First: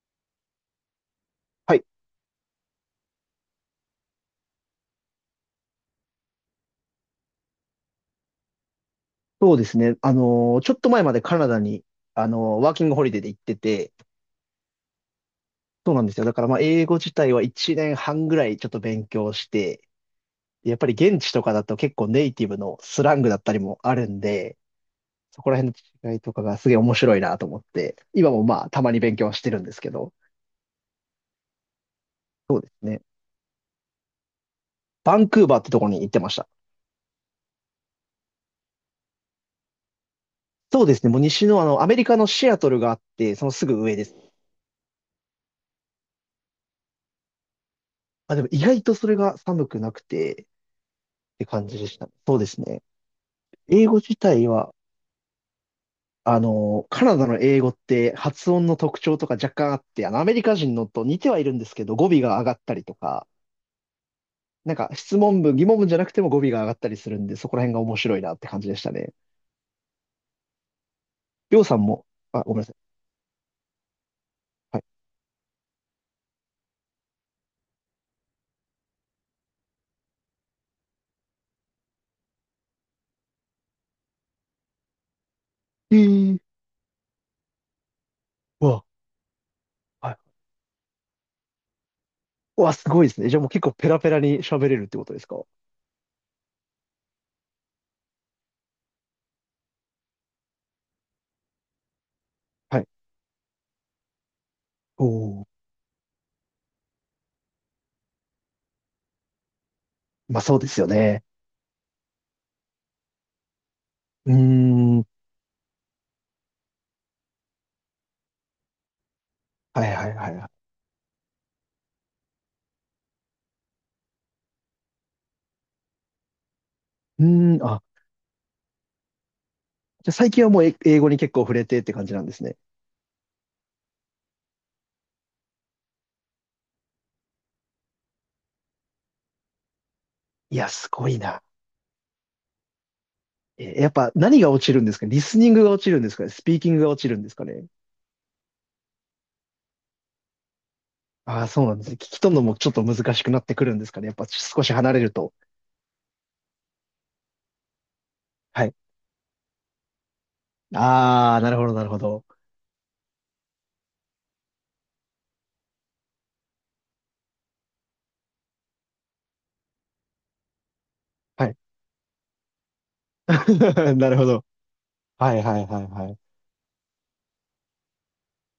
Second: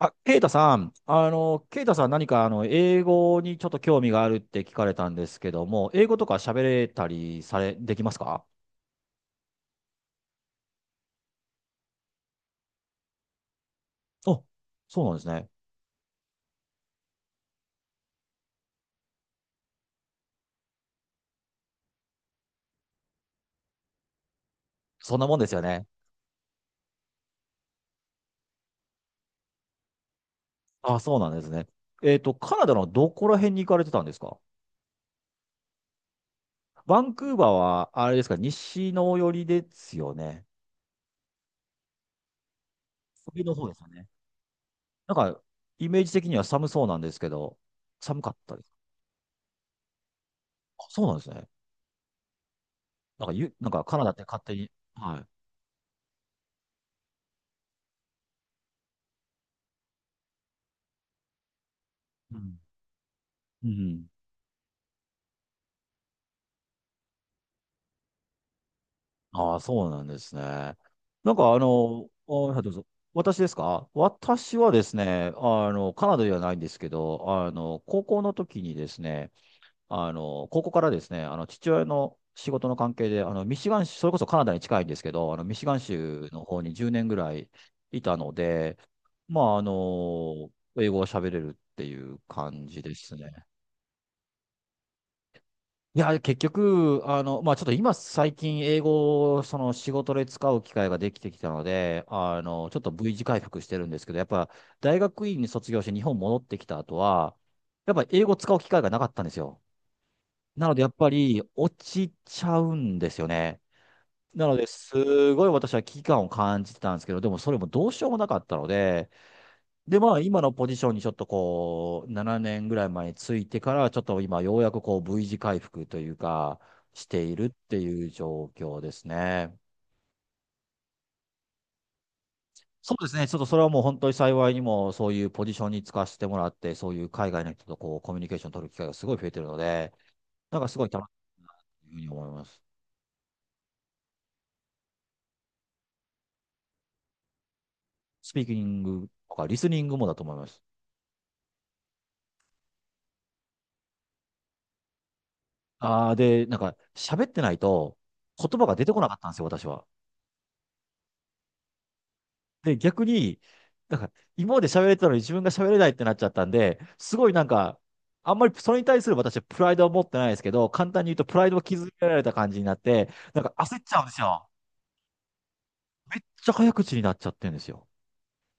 あ、ケイタさん、はケい、イタさん何か英語にちょっと興味があるって聞かれたんですけども、英語とか喋れたりされ、できますか？そうですね。ちょっと前までカナダに、ワーキングホリデーで行ってて、あ、そうなんですね。そうなんですよ。だからまあ、英語自体は1年半ぐらいちょっと勉強して、やっぱり現地とかだと結構ネイティブのスラングだったりもあるんで、そんなもんそでこすらよ辺ね。の違いとかがすげえ面白いなと思って、今もまあ、たまに勉強はしてるんですけど、あ、そうなんですね。カそうナですダのね。どこら辺に行かれてたんですか？バンクーバーってところに行ってました。バンクーバーは、あれですか、西の寄りですよね。そうですね。もう西のあの、アメリカのシアトルがあって、上そののす方でぐすよ上でね。す。なんか、イメージ的には寒そうなんですけど、寒かあ、っでもた意です。外とそれが寒くなくてっあ、そうなんですてね。感じでした。そうですね。なんか、なんか英カ語ナダ自って勝体手に。は、はい。あの、カナダの英語って発音の特徴とか若干あって、あの、アメリカ人のと似てはいるんですけど、語尾がう上がん。ったりとか、うん。なんか質問文、疑問文じゃなくても語尾が上がったりするんで、そこら辺が面白いなって感じでしたね。ああ、そうなんですね。なんかりょうさんも、あ、あ、ごめはんいなどさうぞ。い。私ですか？私はですはね、カナダではないんですけど、高校の時にですね、高校からですね、父親の仕事の関係で、ミシガン州、それこそカナダに近いんですけど、ミシガンい。え州ー、の方に10年ぐらいいたのうで、わ、まあ、はい。英語を喋れるっていうう感わ、じすでごいですすね。ね。じゃあもう結構ペラペラに喋れるってことですか？いや、結局、まあ、ちょっと今最近英語をその仕事で使う機会ができてきたので、ちょはっい。と V 字回復してるんですけど、やっぱ大学院おー、に卒業して日本戻ってきた後は、やっぱ英語使う機会がなかったんですよ。まあそうでなのすでよやっぱね。り落ちちゃうんですよね。うーなので、ん、はすごい私は危機感を感じてたんですけど、でもそれもどうしようもなかったので、いはいで、まあ、はい今はい。のポジションにちょっとこう、7年ぐらい前についてから、ちょっと今、ようやくこう、V 字回復というか、しうているっーん、てあ、いう状況ですね。じゃあ最近はもうえ英語に結構触れてって感じなんですね。そうですね。ちょっとそれはもう本当に幸いにも、そういうポジションに就かせてもらって、そういう海外の人とこう、コミュニケーション取る機会がすごい増えてるので、いなんや、かすごすい楽ごいしな。いなというふうに思います。え、やっぱ何が落ちるんですか？リスニングが落ちるんですかね？スピーキングが落ちるんですかね？スピーキングとか、リスニングもだと思います。ああ、そうなんですね。聞き取るのもちょっと難しくなってくるんですかね、やっぱ少し離れると。ああ、で、なんか、喋ってないと、言は葉い。が出てこなかったんですよ、私は。ああ、なるほど、なるほど。で、逆に、なんか、今まで喋れてたのに自分が喋れないってなっちゃったんで、すごいなんか、あんまりそれに対する私はプライドは持ってないですけど、簡単に言うとプラはイドい。を築けられた感じになって、なんか焦っち ゃうんなでるすほど。よ。はいはいはいはい。めっちゃ早口になっちゃってるんですよ。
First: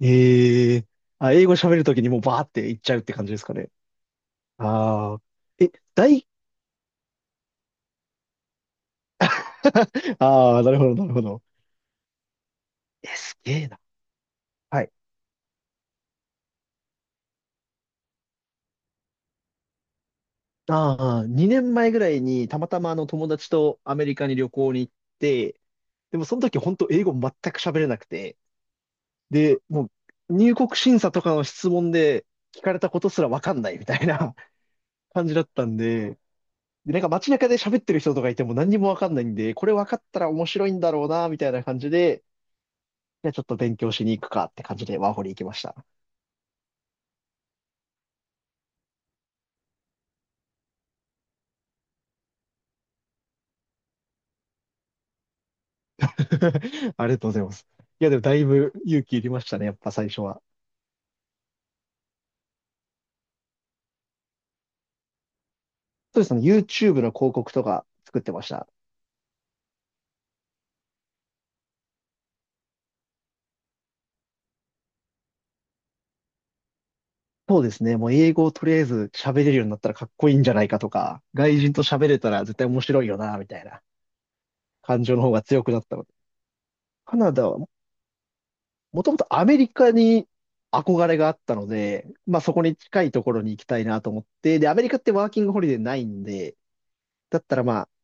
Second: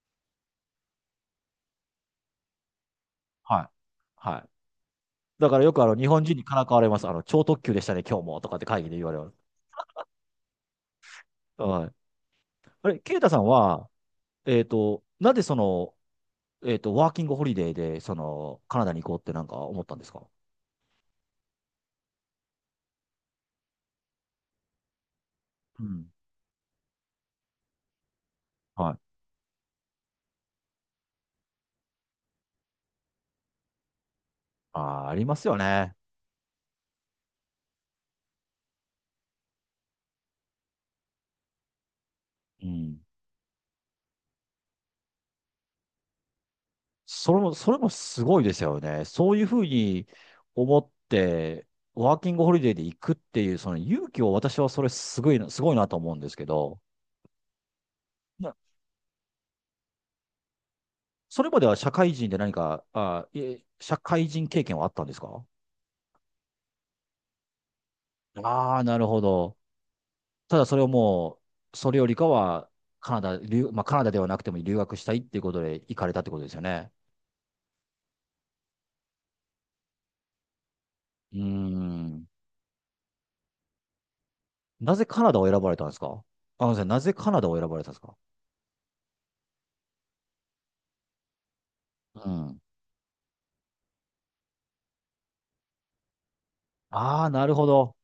ええ、あ、英語喋るときにもうバーっていっちゃうって感じですかはい。ね。はい。ああ。だからえ、よく日本大、人にからかわれます。超特急でしたね、今日も、とかって会議で言われます。ああ、なるほど、なるほど。はい。あれ、え、ケイタさすんげえな。は、はい。なぜその、ワーキングホリデーで、その、カナダに行こうってなんか思ったんですか？ああ、2年前ぐらいにたまたまあの友達とアメリカに旅行に行って、うん。でもその時本当英語全く喋れなくて、はい。で、もう入国審査とかの質問で聞かれたことすらわかんないみたいな あー、あり感じまだすっよたんね。で、で、街中で喋ってる人とかいても何にもわかんないんで、これわかったら面白いんだろうな、みたいな感じで、うん。じゃあちょっと勉強しに行くかって感じでワーホリ行きました。それも、それもすごいですよね。そういうふうに思って、ワーキングホリデーで行くっていう、その勇気を私はそれすごいな、すごいなと思うんですけど、ありがとうございます。いや、でもだいなぶ勇気いりましたね、やっぱ最初は。それまでは社会人で何か、あ、いえ社会人経験はあったんですか？そうですね、YouTube の広告とか作ってました。ああー、なるほど。ただそれをもう、それよりかは、カナダ、留、まあ、カナダではなくても留学したいっていうことで行かれたってことですよね。そうですね。もう英語をとりあえず喋れるようになったらかっこいいんじゃないかとか、うー外人と喋れん。たら絶対面白いよな、みたいなな感ぜ情のカ方ナダがを選強ばくれなたっんでたすので。か？あのですねなぜカカナナダダをは選も、ばれたんですか？もともとアメリカに憧れがあったので、うまあそん。こに近いところに行きたいなと思って、で、アメリカってワーキングホリデーないんで、ああ、だっなるたらほまあど。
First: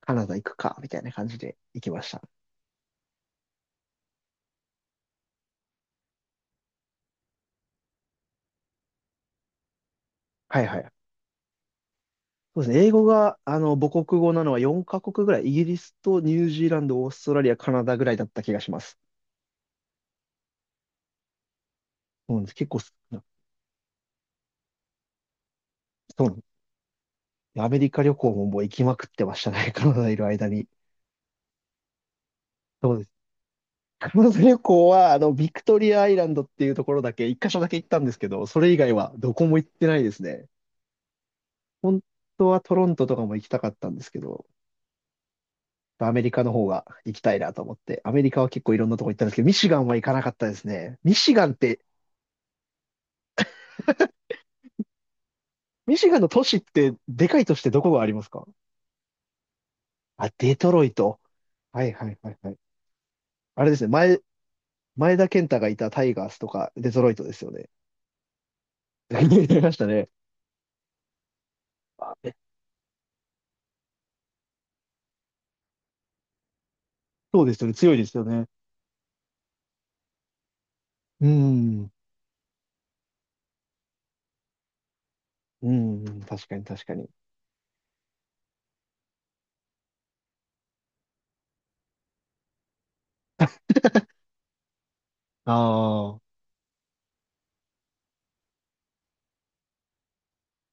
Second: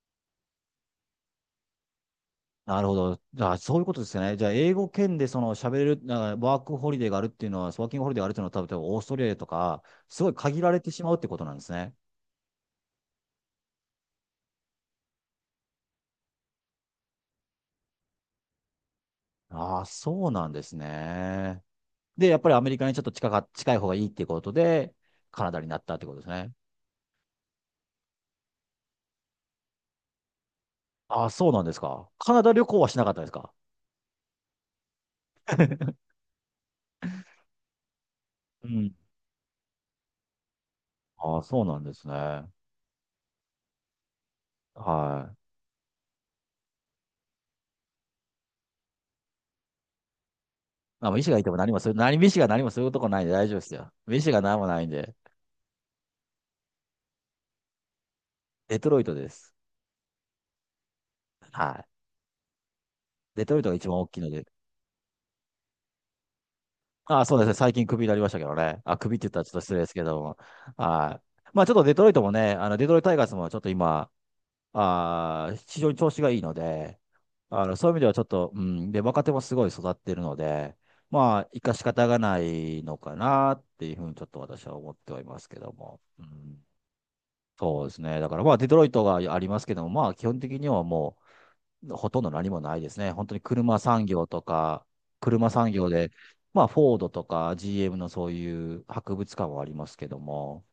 カナダ行くか、みたいな感じで行きました。なるほど。じゃあ、そういうことですよね。じゃあ、英語圏でその喋れる、なんかワークホリデーがあるっていうのは、ワーキングホリデーがあるっていうのは、多分オーストリアとか、すごい限はいらはれい。てしまうってことなんですね。そうですね。英語が、あの、母国語なのは4カ国ぐらい、イギリスとニュージーランド、オーストラリア、カナダぐらいだった気がします。ああ、そうなんですね。で、そやうっなんぱでりす。アメ結リ構、カそにちょっとうなんで近い方がいいっていうことで、カナダになったってことですす。ね。アメリカ旅行ももう行きまくってましたね、カナダいる間に。ああ、そうなんですか？カナダ旅行はそしうでなす。かったですか？カナダ旅行は、あの、ビクトリアアイランドっていうところだけ、一箇所だけ行ったんですけど、そうれ以ん。外はどこも行ってないですね。ああ、そうなんで本すね。当はトロントとかも行きたかったんですけど、はい。アメリカの方が行きたいなと思って、アメリカは結構いろんなとこ行ったんですけど、ミシガンは行かなかったですね。あ、ミもう医師シがいガてンっも何もて、する、何、医師が何もするとこないんで大丈夫ですよ。医師が何もないんで、ミシガンの都市って、でかい都市ってどこがありますか？デトロイトです。あ、デトロイト。ははい。いはいはいはい。デトロイあトれがです一ね、番大き前、いので。前田健太がいたタイガースとか、デトロイトあ、でそうですすよね。ね。最近クビになりましたけどね。あ、ク ビって言ったらちょっ出といま失し礼たですけね。ども。はい。まあちょっとデトロイあ、トもえ、ね、デトロイトタイガースもちょっと今、非常に調子がいいので、そうですよね。そうい強う意い味でではすちょよっね。と、うん、で、若手もすごい育ってるので、うまあ、生かしん。方がないのかなっていうふうにちょっと私は思ってはいますけうども。ん、う確かにん、確かに。そうですね。だからまあ、デトロイトがありますけども、まあ、基本的にはもう、ほとんど何もないですね。本当に車産業とか、車あ産業で、あ。はまあ、フォードとか GM のそういう博物館はありますけども、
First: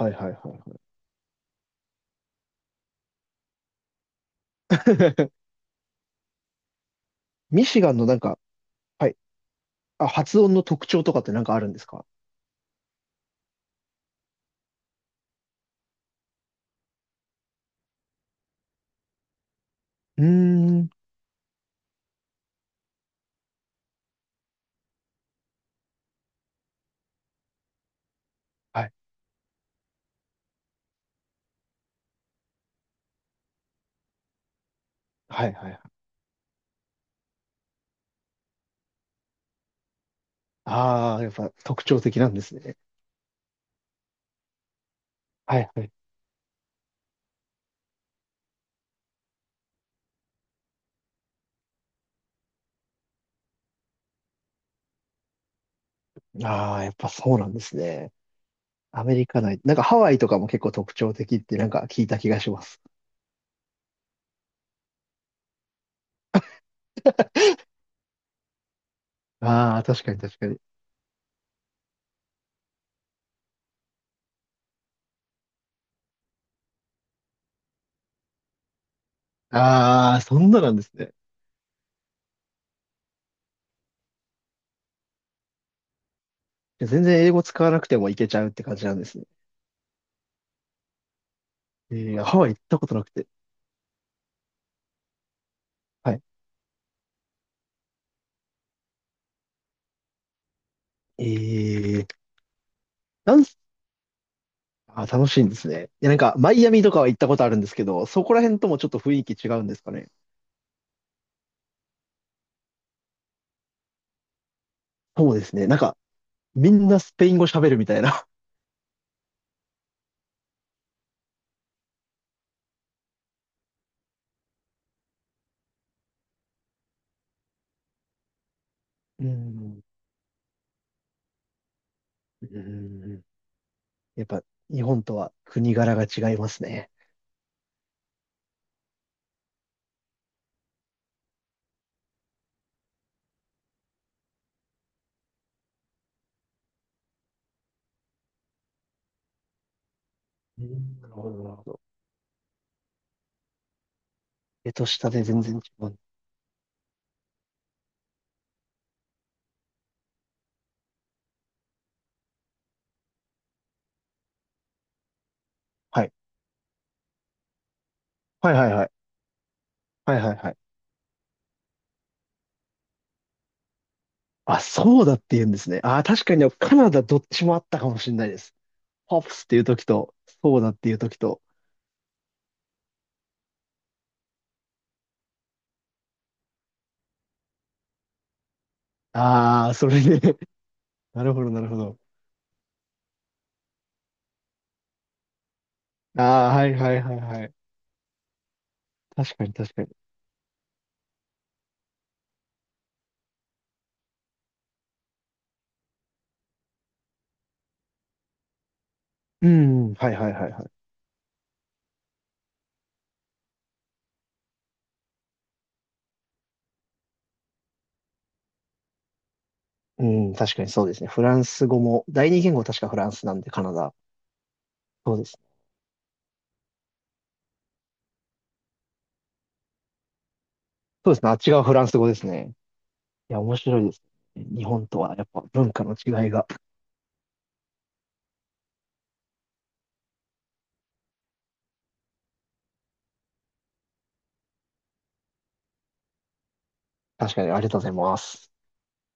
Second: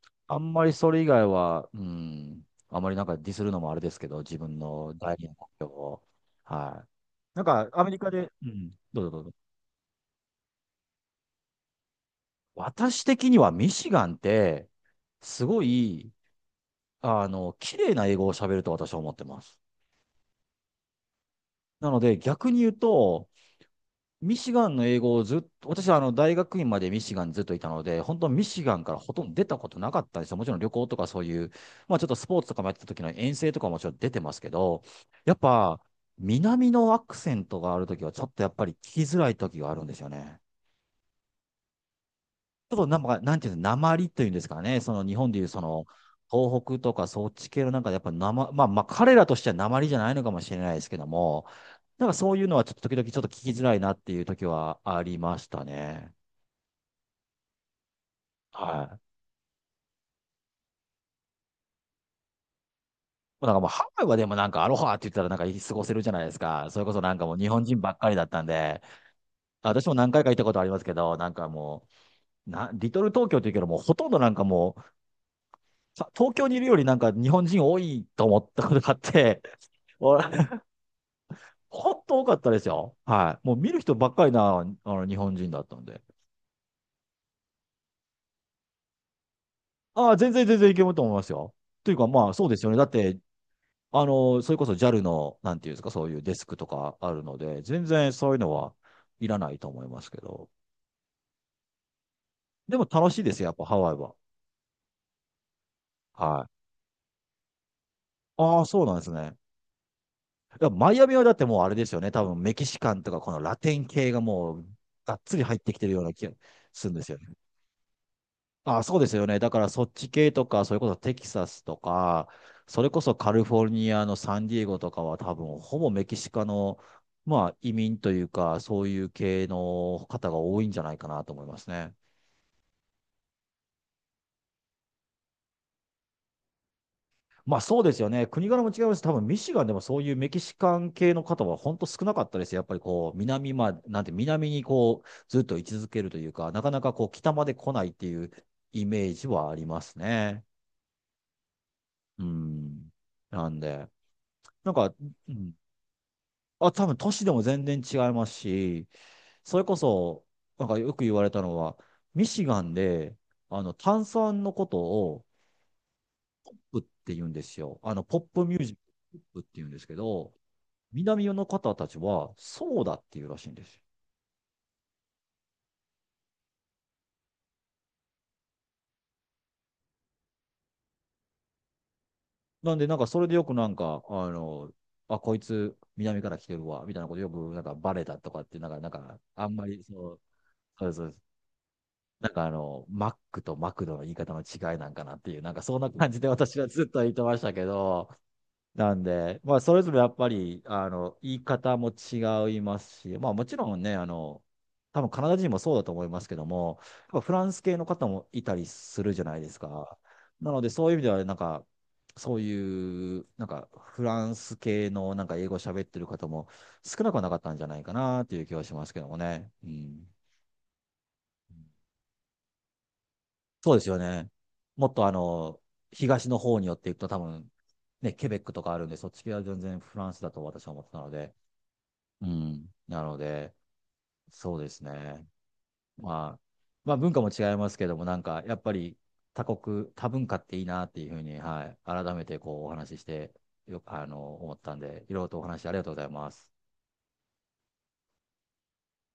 いはいはいあんまりはそれ以外は、うん、あんまりなんかディスるのもあれですけど、自分い。の第二 の目標を。はい。なんミか、シアメガンリのカなんで、か、うん、どうはぞい。どうぞ。あ、発音の特徴とかってなんかあるんですか？私的にはミシガンって、すごい、綺麗な英語を喋ると私は思ってます。うーん。なので、逆に言うと、ミシガンの英語をずっと、私はあの大学院までミシガンにずっといたので、本当ミシガンはかい。らほとんど出たことなかったんですよ。もちろん旅行とかそういう、まあちょっとスポーツとかもやってた時の遠征とかももちろん出てますけど、やっはいはいはぱい。南のアクセントがある時はちょっとやっぱり聞きづらい時があるんですよね。ああ、やっぱ特徴的なんですちょね。っとなんか、なんていうの、鉛というんですかね、その日本でいうはそいはのい。東北とかそっち系のなんかやっぱなままあまあ彼らとしては鉛じゃないのかもしれないですけども、なんかそういうのはちょっと時々ちょっと聞きづらいなっていう時はありましたね。ああ、やっぱそうなんですね。はい。アメリカ内。なんかハワイとかも結構特徴的ってなんか聞いた気がします。もうなんかもうハワイはでもなんかアロハって言ったらなんか過ごせるじゃないですか。それこそなんかもう日本人ばっかりだったんで、ああ、私も確何かに回か行っ確たかこに。とありますけど、なんかもう、リトル東京って言うけどもうほとんどなんかもう、東京にいるよりなんか日本人多いと思ったことがあって、あお あ、そ んななんですね。ほんと多かったですよ。はい。もう見る人ばっかりな、あの日本人だったんで。いや全然英語使わなくてもいけちゃうって感じなんですね。ああ、全然全然いけると思いますよ。といえうかー、まあハそワうイで行っすよね。ただこっとなくてて。それこそ JAL の、なんていうんですか、そうはいい。うデスクとかあるので、全然そういうのはいらないと思いますけど。えー、でも楽しいでなすんよ、やっす、ぱハワイは。あ、楽しいんですね。いや、なんか、はマい。イアミとかは行ったことあるんですけど、そこら辺ああ、ともそちうょっなんとです雰囲気ね。違うんですかね。いや、マイアミはだってもうあれですよね。多分メキシカンとかこのラテン系がもうがっそつうりです入っね。てなんきてるか、ような気がみすんるんなですスよ。ペイン語喋るみたいな。あ、そうですよね。だからそっち系とか、それこそテキサスとか、それこそカリフォルニアのサンディエゴとかは多分ほぼメキシカの、まあ移民というか、そういうう系ん。の方が多いんじゃないかなと思いますね。うん、やっぱ、日本とは国柄が違いますね。まあそうですよね。国柄も違います。多分ミシガンでもそういうメキシカン系の方は本当少なかったです。やっぱりこう、南まで、なんて南にこう、ずっと居続けるというか、なかなかこう、北まで来ないっていうイメージはありますね。うん、なるほど、なるほど。うん。なんで、な上んとか、下でう全ん然違う。多分都市でも全然違いますし、それこそ、なんかよく言われたのは、ミシガンで、炭酸のことを、はい。ポップって言うんですよ。ポップはいミューはいジック、はい。ポップって言うんですけはいはど、いはい。南の方たちは、ソーダっていうらしいんですよ。あ、そうだって言うんですね。あー、確かにカナダどっちもあったかもしれないです。ポップスっていう時と、そうだっていう時と。なんで、なんかそれでよくなんか、あ、こいつ、南から来てるわ、みたいなことよく、なんかバレたとかって、なんか、あんまああ、り、それそで、う、そうそうなるほど、なるほど。なんかマックとマクドの言い方の違いなんかなっていう、なんかそんな感じでああ、私ははいずっはとい言はっいてましはたい。けど、なん確で、かにまあそ確かれに。ぞれやっぱり、言い方も違いますし、まあもちろんね、多分カナダ人もそうだと思いますけども、やっぱフランス系の方もいたりするじゃないうですん、か。はいはいはないはのでい。そういう意味では、なんか、そういう、なんかフランス系のなんか英語喋ってる方も少なくはなかったんじゃないかなっていう気はしますけどもね。ううん。ん、確かにそうですね。フランス語も、第二言語確かフランスなんで、カナそうですダ。よね。もっとそうですね。東の方に寄っていくと多分、ね、ケベックとかあるんで、そっち系は全然フランスだと私は思ってたのそうですね。で。あっちがフランス語でうすね。ん。なのいや、で、面白いですね。そう日です本とはやね。っぱ文化の違いまあ、が。まあ文化も違いますけども、なんかやっぱり他国、多文化っていいなっていうふうに、はい、改めてこうお話しして、よく、思ったんで、いろいろとお話ありがとうございます。確かにありがとうございます。